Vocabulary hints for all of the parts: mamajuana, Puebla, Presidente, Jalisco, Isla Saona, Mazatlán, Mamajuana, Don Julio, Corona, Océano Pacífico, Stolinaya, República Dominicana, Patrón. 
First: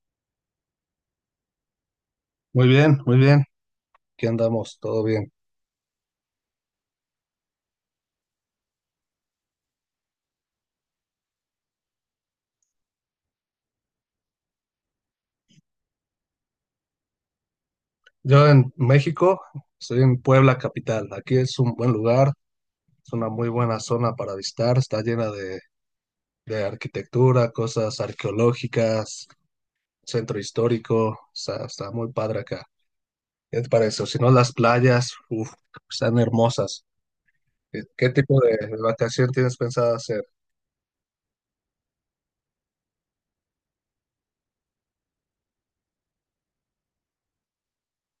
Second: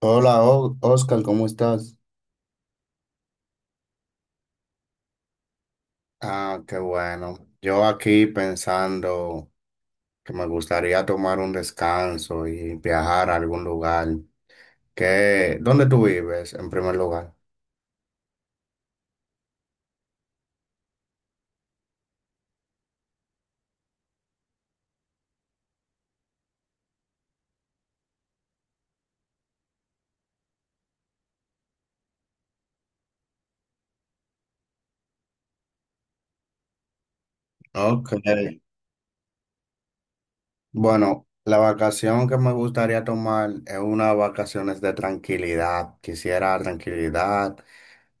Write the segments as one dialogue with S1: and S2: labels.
S1: Hola, Oscar, ¿cómo estás?
S2: Muy bien, muy bien. Aquí andamos, todo bien.
S1: Ah, qué bueno. Yo aquí pensando que me gustaría tomar un descanso y viajar a algún lugar. ¿Qué? ¿Dónde tú vives en primer lugar?
S2: Yo en México, estoy en Puebla capital. Aquí es un buen lugar, es una muy buena zona para visitar. Está llena de arquitectura, cosas arqueológicas, centro histórico. Está muy padre acá. ¿Qué te parece? O si no, las playas, uf, están hermosas. ¿Qué
S1: Ok.
S2: tipo de vacación tienes pensado hacer?
S1: Bueno, la vacación que me gustaría tomar es unas vacaciones de tranquilidad. Quisiera tranquilidad,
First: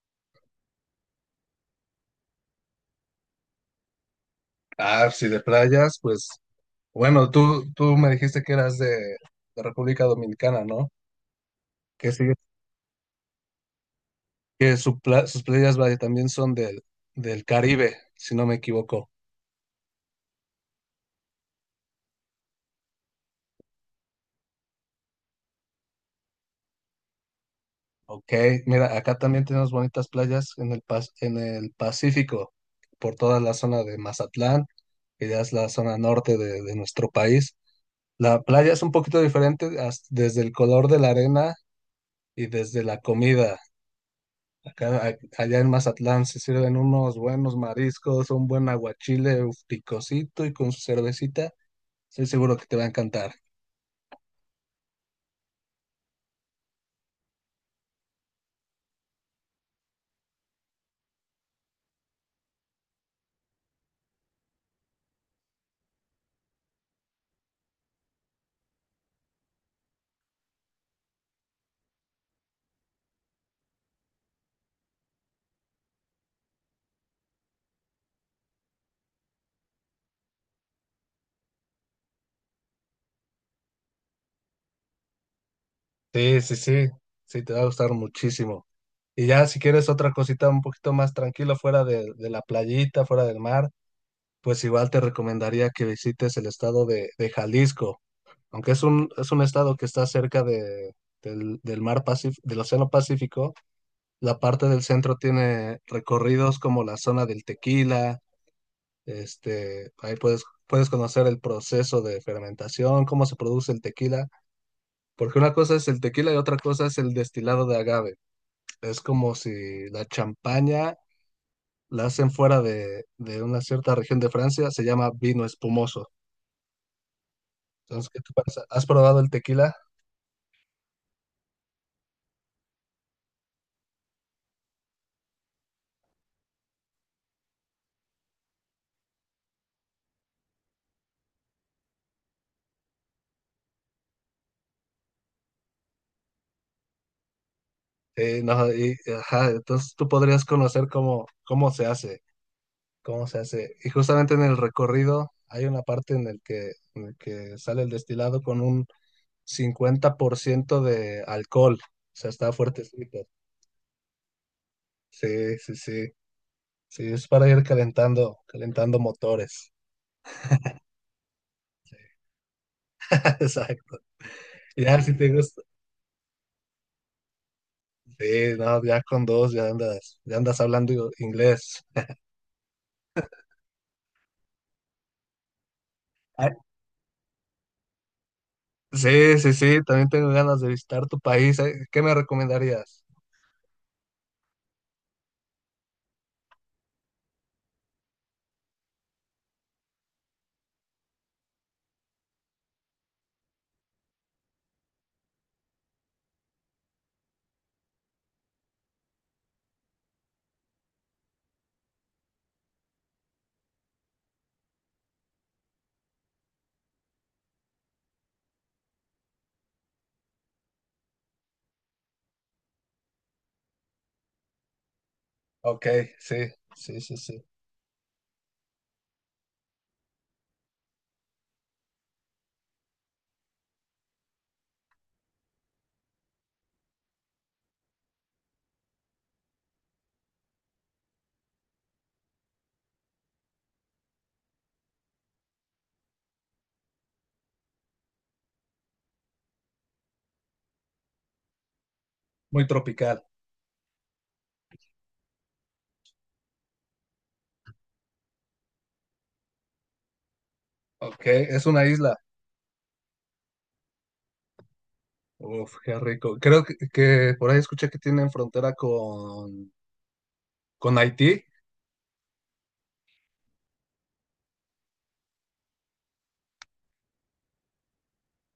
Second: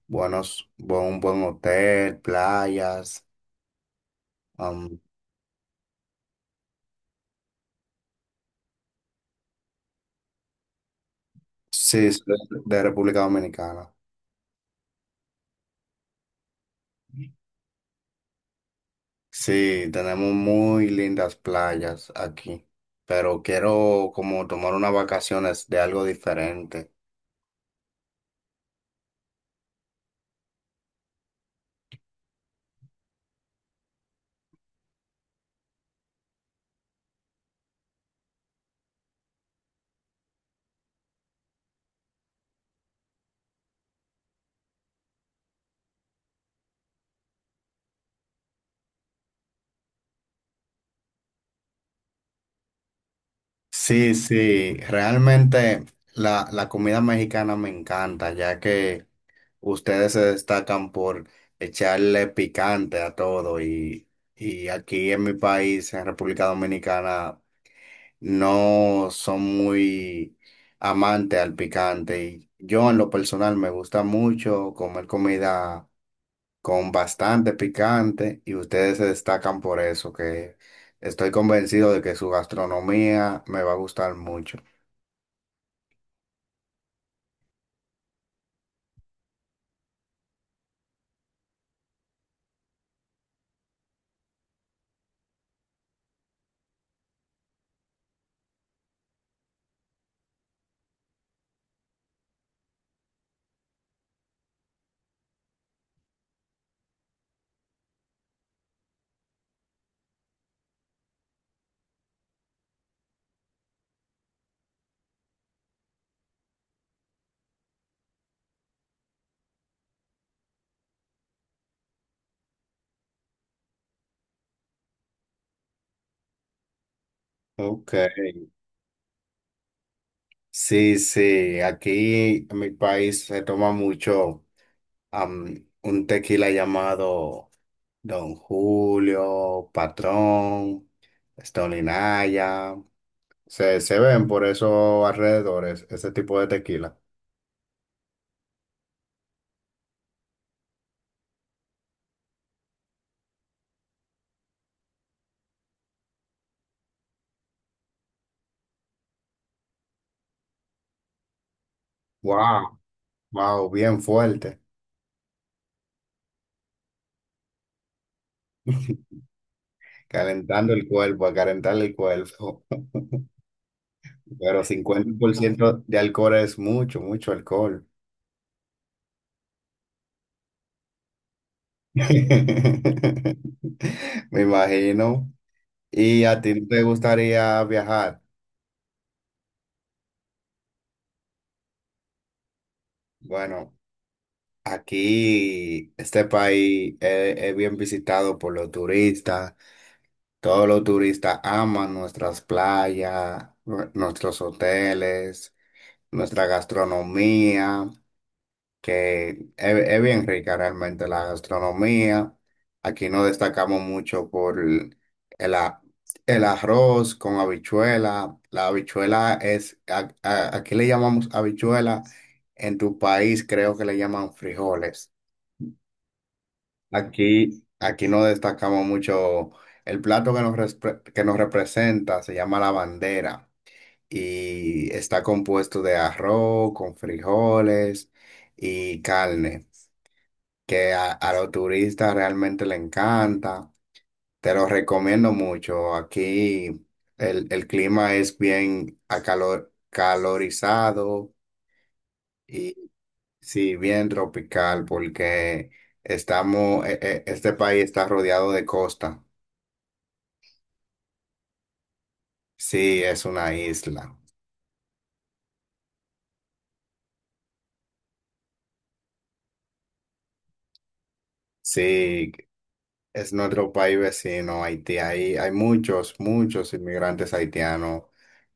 S1: un buen hotel, playas. am,
S2: Ah, si de playas, pues bueno, tú me dijiste que eras de República Dominicana, ¿no?
S1: sí,
S2: ¿Qué
S1: soy
S2: sigue
S1: de República Dominicana.
S2: que su sus playas vaya, también son del Caribe, si no me equivoco.
S1: Sí, tenemos muy lindas playas aquí, pero quiero como tomar unas vacaciones de algo diferente.
S2: Ok, mira, acá también tenemos bonitas playas en el Pacífico, por toda la zona de Mazatlán, que ya es la zona norte de nuestro país. La playa es un poquito diferente desde el color de la arena y desde la comida. Acá, a- allá en Mazatlán se sirven unos buenos mariscos, un buen aguachile, uf, picosito y con su cervecita. Estoy seguro que te va a encantar.
S1: Sí, sí, realmente la comida mexicana me encanta, ya que ustedes se destacan por echarle picante a todo y aquí en mi país, en República Dominicana, no son muy amantes al picante. Y yo en lo personal me gusta mucho comer comida con bastante picante y ustedes se destacan por eso, que estoy convencido de que su gastronomía me va a gustar mucho.
S2: Sí, sí, sí, sí, te va a gustar muchísimo. Y ya si quieres otra cosita un poquito más tranquila fuera de la playita, fuera del mar, pues igual te recomendaría que visites el estado de Jalisco, aunque es un estado que está cerca del mar Pacífico, del Océano Pacífico. La parte del centro tiene recorridos como la zona del tequila. Ahí puedes conocer el proceso de fermentación, cómo se produce el tequila, porque una cosa es el tequila y otra cosa es el destilado de agave. Es como si la champaña la hacen fuera de una cierta región de Francia, se llama vino espumoso.
S1: Ok.
S2: Entonces, ¿qué te parece? ¿Has probado el tequila?
S1: Sí, sí, aquí en mi país se toma mucho un tequila llamado Don Julio, Patrón, Stolinaya. Se ven por esos alrededores ese tipo de tequila.
S2: No, ajá, entonces tú podrías conocer cómo, cómo se hace, cómo se hace. Y justamente en el recorrido hay una parte en el que sale el destilado con un 50% de alcohol. O sea, está
S1: Wow,
S2: fuertecito.
S1: wow, bien fuerte.
S2: Sí, sí, sí. Sí, es para ir calentando, calentando motores.
S1: Calentando el cuerpo, a calentar el cuerpo.
S2: Exacto.
S1: Pero
S2: Ya, si
S1: cincuenta
S2: te
S1: por
S2: gusta.
S1: ciento de alcohol es mucho, mucho alcohol.
S2: Sí, no, ya con dos ya andas hablando inglés.
S1: Me imagino. ¿Y a
S2: Ah,
S1: ti no te gustaría viajar?
S2: sí, sí, sí, también tengo ganas de visitar tu país, ¿eh? ¿Qué me recomendarías?
S1: Bueno, aquí este país es bien visitado por los turistas. Todos los turistas aman nuestras playas, nuestros hoteles, nuestra gastronomía. Que es bien rica realmente la gastronomía. Aquí no destacamos mucho por el a- el arroz con habichuela. La habichuela es, aquí le llamamos habichuela, en tu país creo que le llaman frijoles.
S2: Ok, sí, sí, sí, sí.
S1: Aquí, aquí no destacamos mucho. El plato que nos, que nos representa se llama la bandera y está compuesto de arroz con frijoles y carne que a los turistas realmente le encanta. Te lo recomiendo mucho. Aquí el clima es bien acalor, calorizado
S2: Muy
S1: y
S2: tropical.
S1: sí, bien tropical porque este país está rodeado de costa.
S2: Ok, es una isla.
S1: Sí, es una isla.
S2: Uf, qué rico. Creo que, por ahí escuché que tienen frontera con Haití.
S1: Sí, es nuestro país vecino, Haití. Hay muchos, muchos inmigrantes haitianos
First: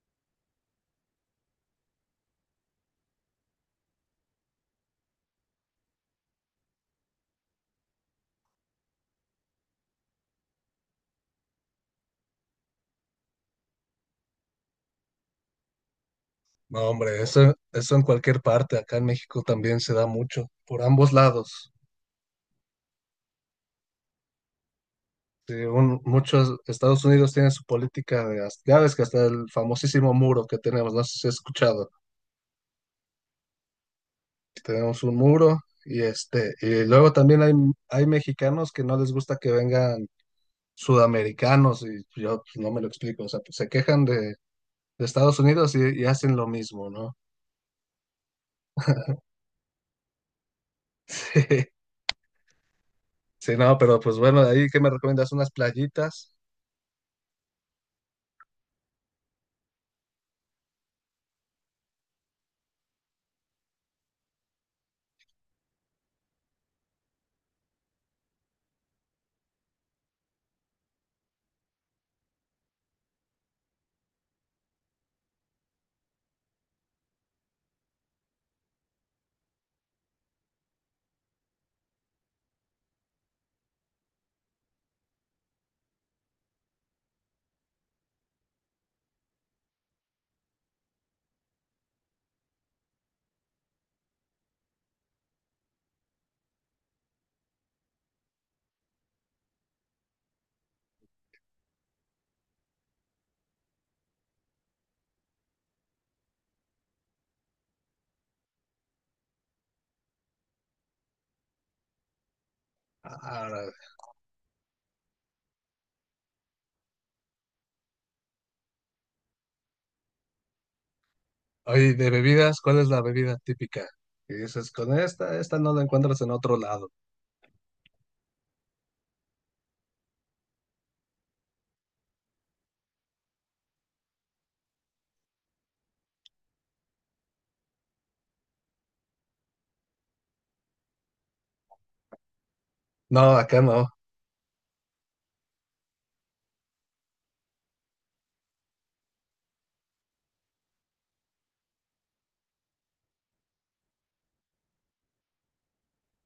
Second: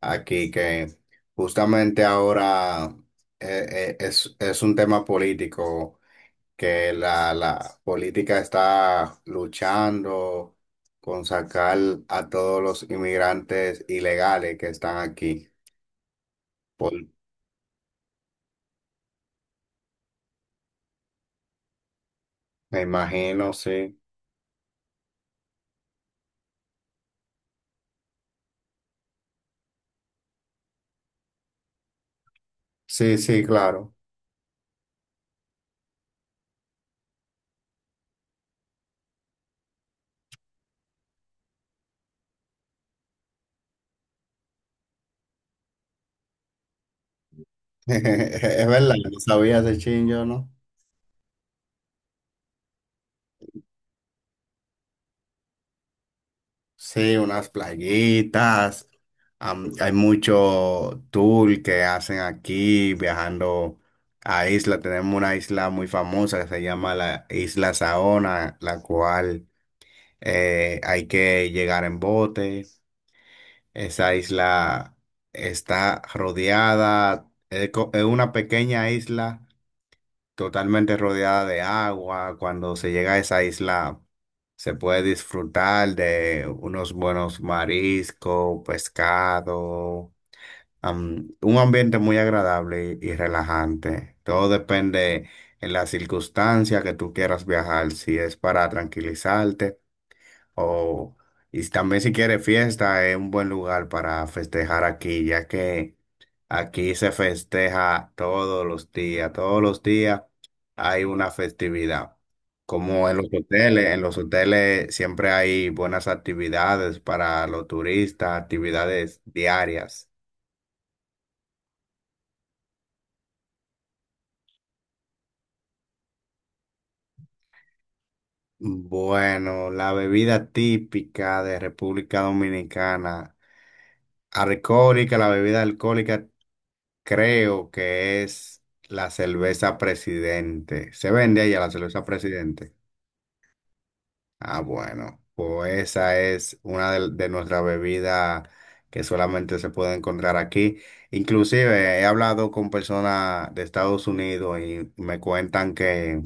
S1: aquí que justamente ahora es un tema político, que la política está luchando con sacar a todos los inmigrantes ilegales que están aquí.
S2: No,
S1: Por,
S2: hombre, eso en cualquier parte, acá en México también se da mucho, por ambos lados.
S1: me imagino, sí.
S2: Según muchos, Estados Unidos tiene su política de, ya ves que hasta el famosísimo muro que tenemos, no sé si has escuchado.
S1: Sí, sí, claro.
S2: Tenemos un muro y, y luego también hay mexicanos que no les gusta que vengan sudamericanos, y yo pues no me lo explico, o sea, pues, se quejan de Estados Unidos y hacen lo mismo, ¿no?
S1: Es verdad, no sabía ese chingo, ¿no?
S2: Sí, sí, no, pero pues bueno, ahí que me recomiendas unas playitas.
S1: Sí, unas playitas. Hay mucho tour que hacen aquí viajando a isla. Tenemos una isla muy famosa que se llama la Isla Saona, la cual hay que llegar en bote. Esa isla está rodeada, es es una pequeña isla totalmente rodeada de agua. Cuando se llega a esa isla, se puede disfrutar de unos buenos mariscos, pescado, un ambiente muy agradable y relajante. Todo depende en la circunstancia que tú quieras viajar, si es para tranquilizarte. Oh, y también si quiere fiesta, es un buen lugar para festejar aquí, ya que aquí se festeja todos los días hay una festividad. Como
S2: Ahora,
S1: en los hoteles siempre hay buenas actividades para los turistas, actividades diarias.
S2: oye, de bebidas, ¿cuál es la bebida típica? Y dices, con esta no la encuentras en otro lado.
S1: Bueno, la bebida típica de República Dominicana, alcohólica, la bebida alcohólica creo que es la cerveza Presidente. ¿Se vende allá la cerveza Presidente?
S2: No, acá no.
S1: Ah, bueno, pues esa es una de nuestras bebidas que solamente se puede encontrar aquí. Inclusive he hablado con personas de Estados Unidos y me cuentan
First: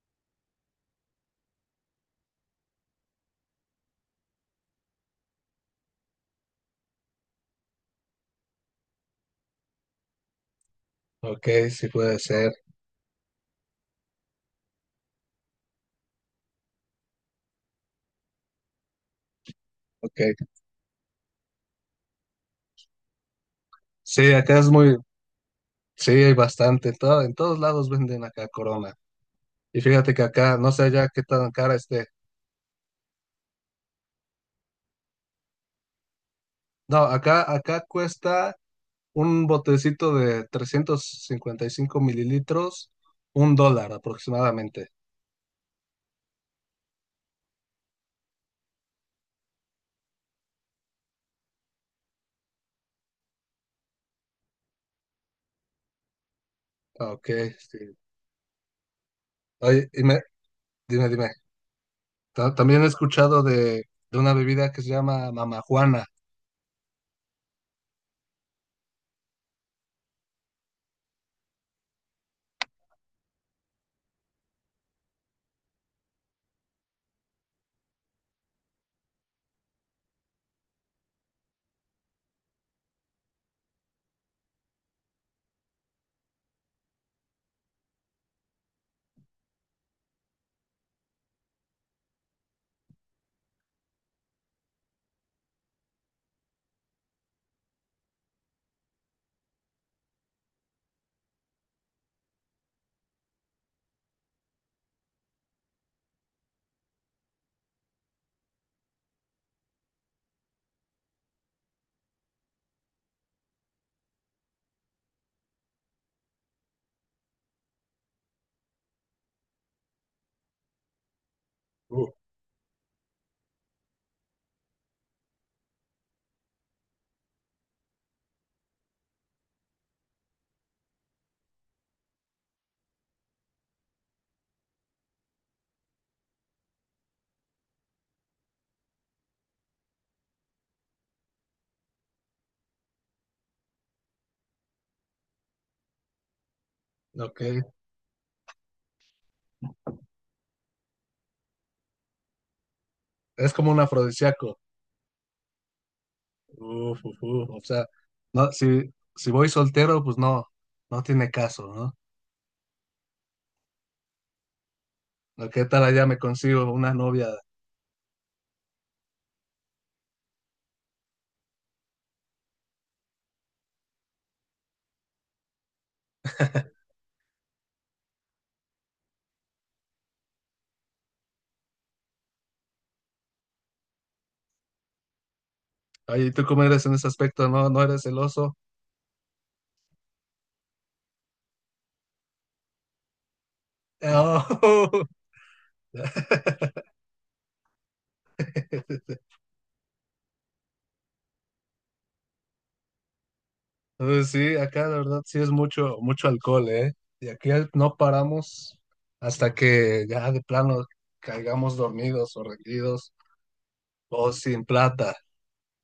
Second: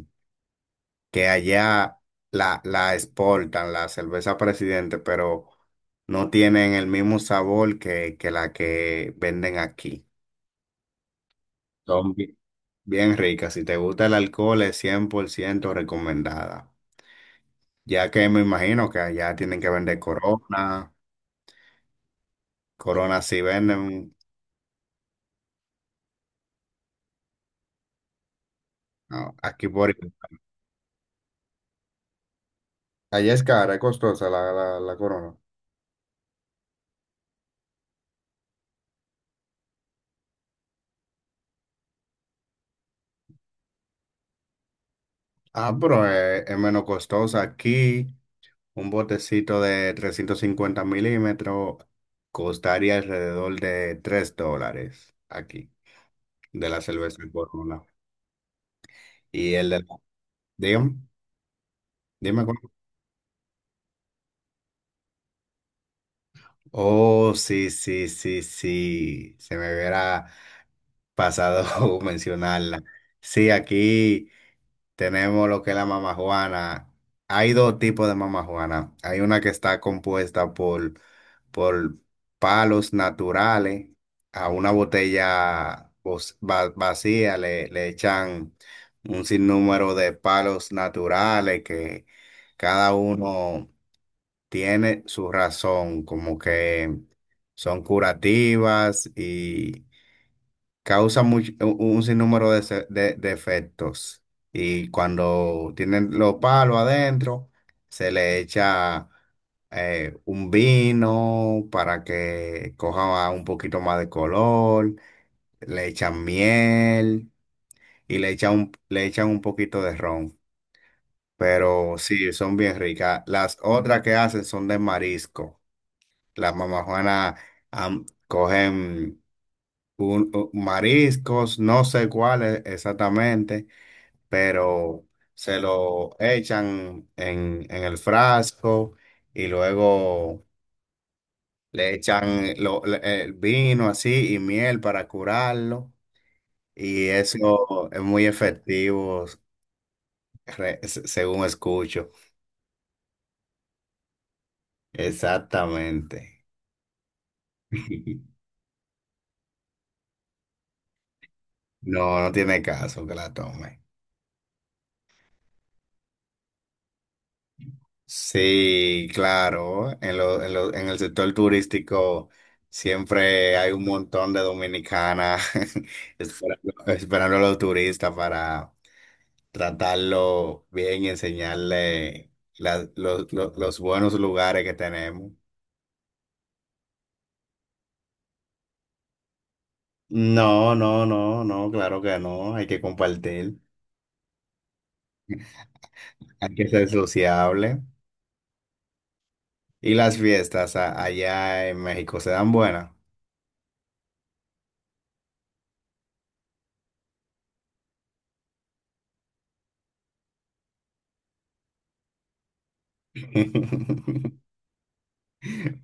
S1: que allá la exportan, la cerveza Presidente, pero no tienen el mismo sabor que la que venden aquí.
S2: Ok, sí
S1: Son
S2: puede ser.
S1: bien ricas. Si te gusta el alcohol, es 100% recomendada. Ya que me imagino que allá tienen que vender
S2: Ok.
S1: Corona. Corona sí venden.
S2: Sí, acá es muy, sí, hay bastante. En todos lados venden acá Corona.
S1: No, aquí
S2: Y
S1: por...
S2: fíjate que acá, no sé ya qué tan cara esté.
S1: Allá es cara, es costosa la Corona.
S2: No, acá cuesta un botecito de 355 ml, $1 aproximadamente.
S1: Ah, pero es menos costosa. Aquí un botecito de 350 mm costaría alrededor de $3 aquí, de la cerveza
S2: Ok,
S1: Corona.
S2: sí.
S1: Y el de...
S2: Oye,
S1: Dígame,
S2: dime.
S1: dime.
S2: También he escuchado de una bebida que se llama Mamajuana.
S1: Oh, sí, sí, sí, sí. Se me hubiera pasado mencionarla. Sí, aquí tenemos lo que es la mamajuana. Hay dos tipos de mamajuana. Hay una que está compuesta por palos naturales. A una botella vacía le echan un sinnúmero de palos naturales que cada uno tiene su razón, como que son curativas y causan un sinnúmero de efectos. Y cuando tienen los palos adentro, se le echa un vino para que coja un poquito más de color, le echan miel y le echan un poquito de ron. Pero
S2: Uh,
S1: sí, son bien ricas. Las otras que hacen son de marisco. Las mamás Juanas cogen mariscos, no sé cuáles exactamente, pero se lo echan en el frasco y luego le echan lo- le- el vino así y miel para curarlo. Y
S2: ok.
S1: eso es muy efectivo, según escucho.
S2: Es como un afrodisíaco.
S1: Exactamente.
S2: Uf, uf, uf. O sea, no, si voy soltero, pues no, no tiene caso, ¿no?
S1: No, no tiene caso que la tome.
S2: ¿No? ¿Qué tal allá me consigo una novia?
S1: Sí, claro, en el sector turístico siempre hay un montón de dominicanas esperando, esperando a los turistas para tratarlo bien y enseñarle los buenos lugares que tenemos.
S2: Oye, ¿y tú cómo eres en ese aspecto? ¿No, no eres celoso?
S1: No, no, no, no, claro que no, hay que compartir,
S2: Oh.
S1: hay que ser sociable. Y las fiestas allá en México se dan buenas.
S2: Entonces, sí, acá la verdad sí es mucho, mucho alcohol, ¿eh? Y aquí no paramos hasta que ya de plano caigamos dormidos o rendidos o sin plata.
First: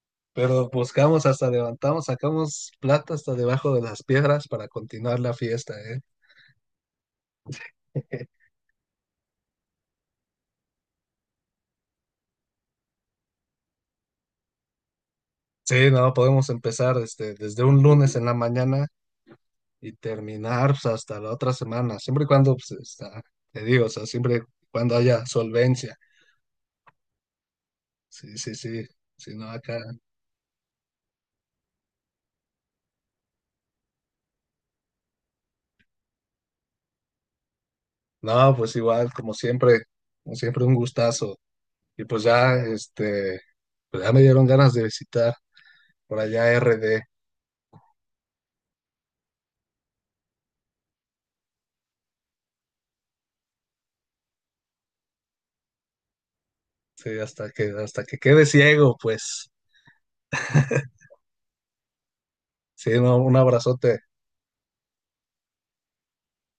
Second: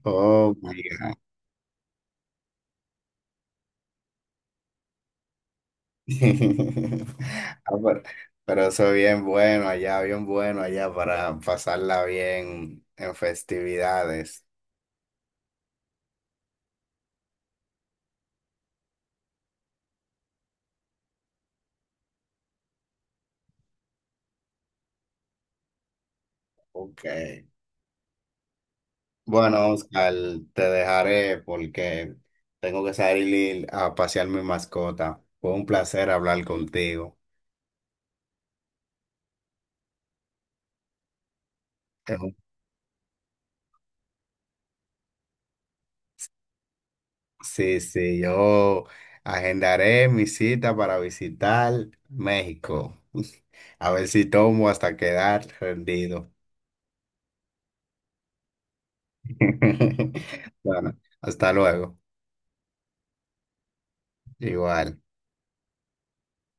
S1: Oh,
S2: Pero buscamos, hasta levantamos, sacamos plata hasta debajo de las piedras para continuar la fiesta,
S1: Ah,
S2: ¿eh?
S1: pero eso bien bueno allá para pasarla bien en festividades.
S2: Sí, no, podemos empezar, desde un lunes en la mañana, y terminar pues hasta la otra semana, siempre y cuando pues te digo, o sea, siempre y cuando haya solvencia.
S1: Ok.
S2: Sí, sí, sí, si no
S1: Bueno,
S2: acá.
S1: Oscar, te dejaré porque tengo que salir a pasear mi mascota. Fue un placer hablar contigo.
S2: No, pues igual, como siempre un gustazo. Y
S1: Es
S2: pues
S1: un-
S2: ya, pues ya me dieron ganas de visitar por allá RD,
S1: Sí, sí, yo agendaré mi cita para visitar México. A ver si tomo hasta quedar rendido.
S2: sí, hasta que quede ciego, pues.
S1: Bueno, hasta luego.
S2: Sí, no, un abrazote.
S1: Igual.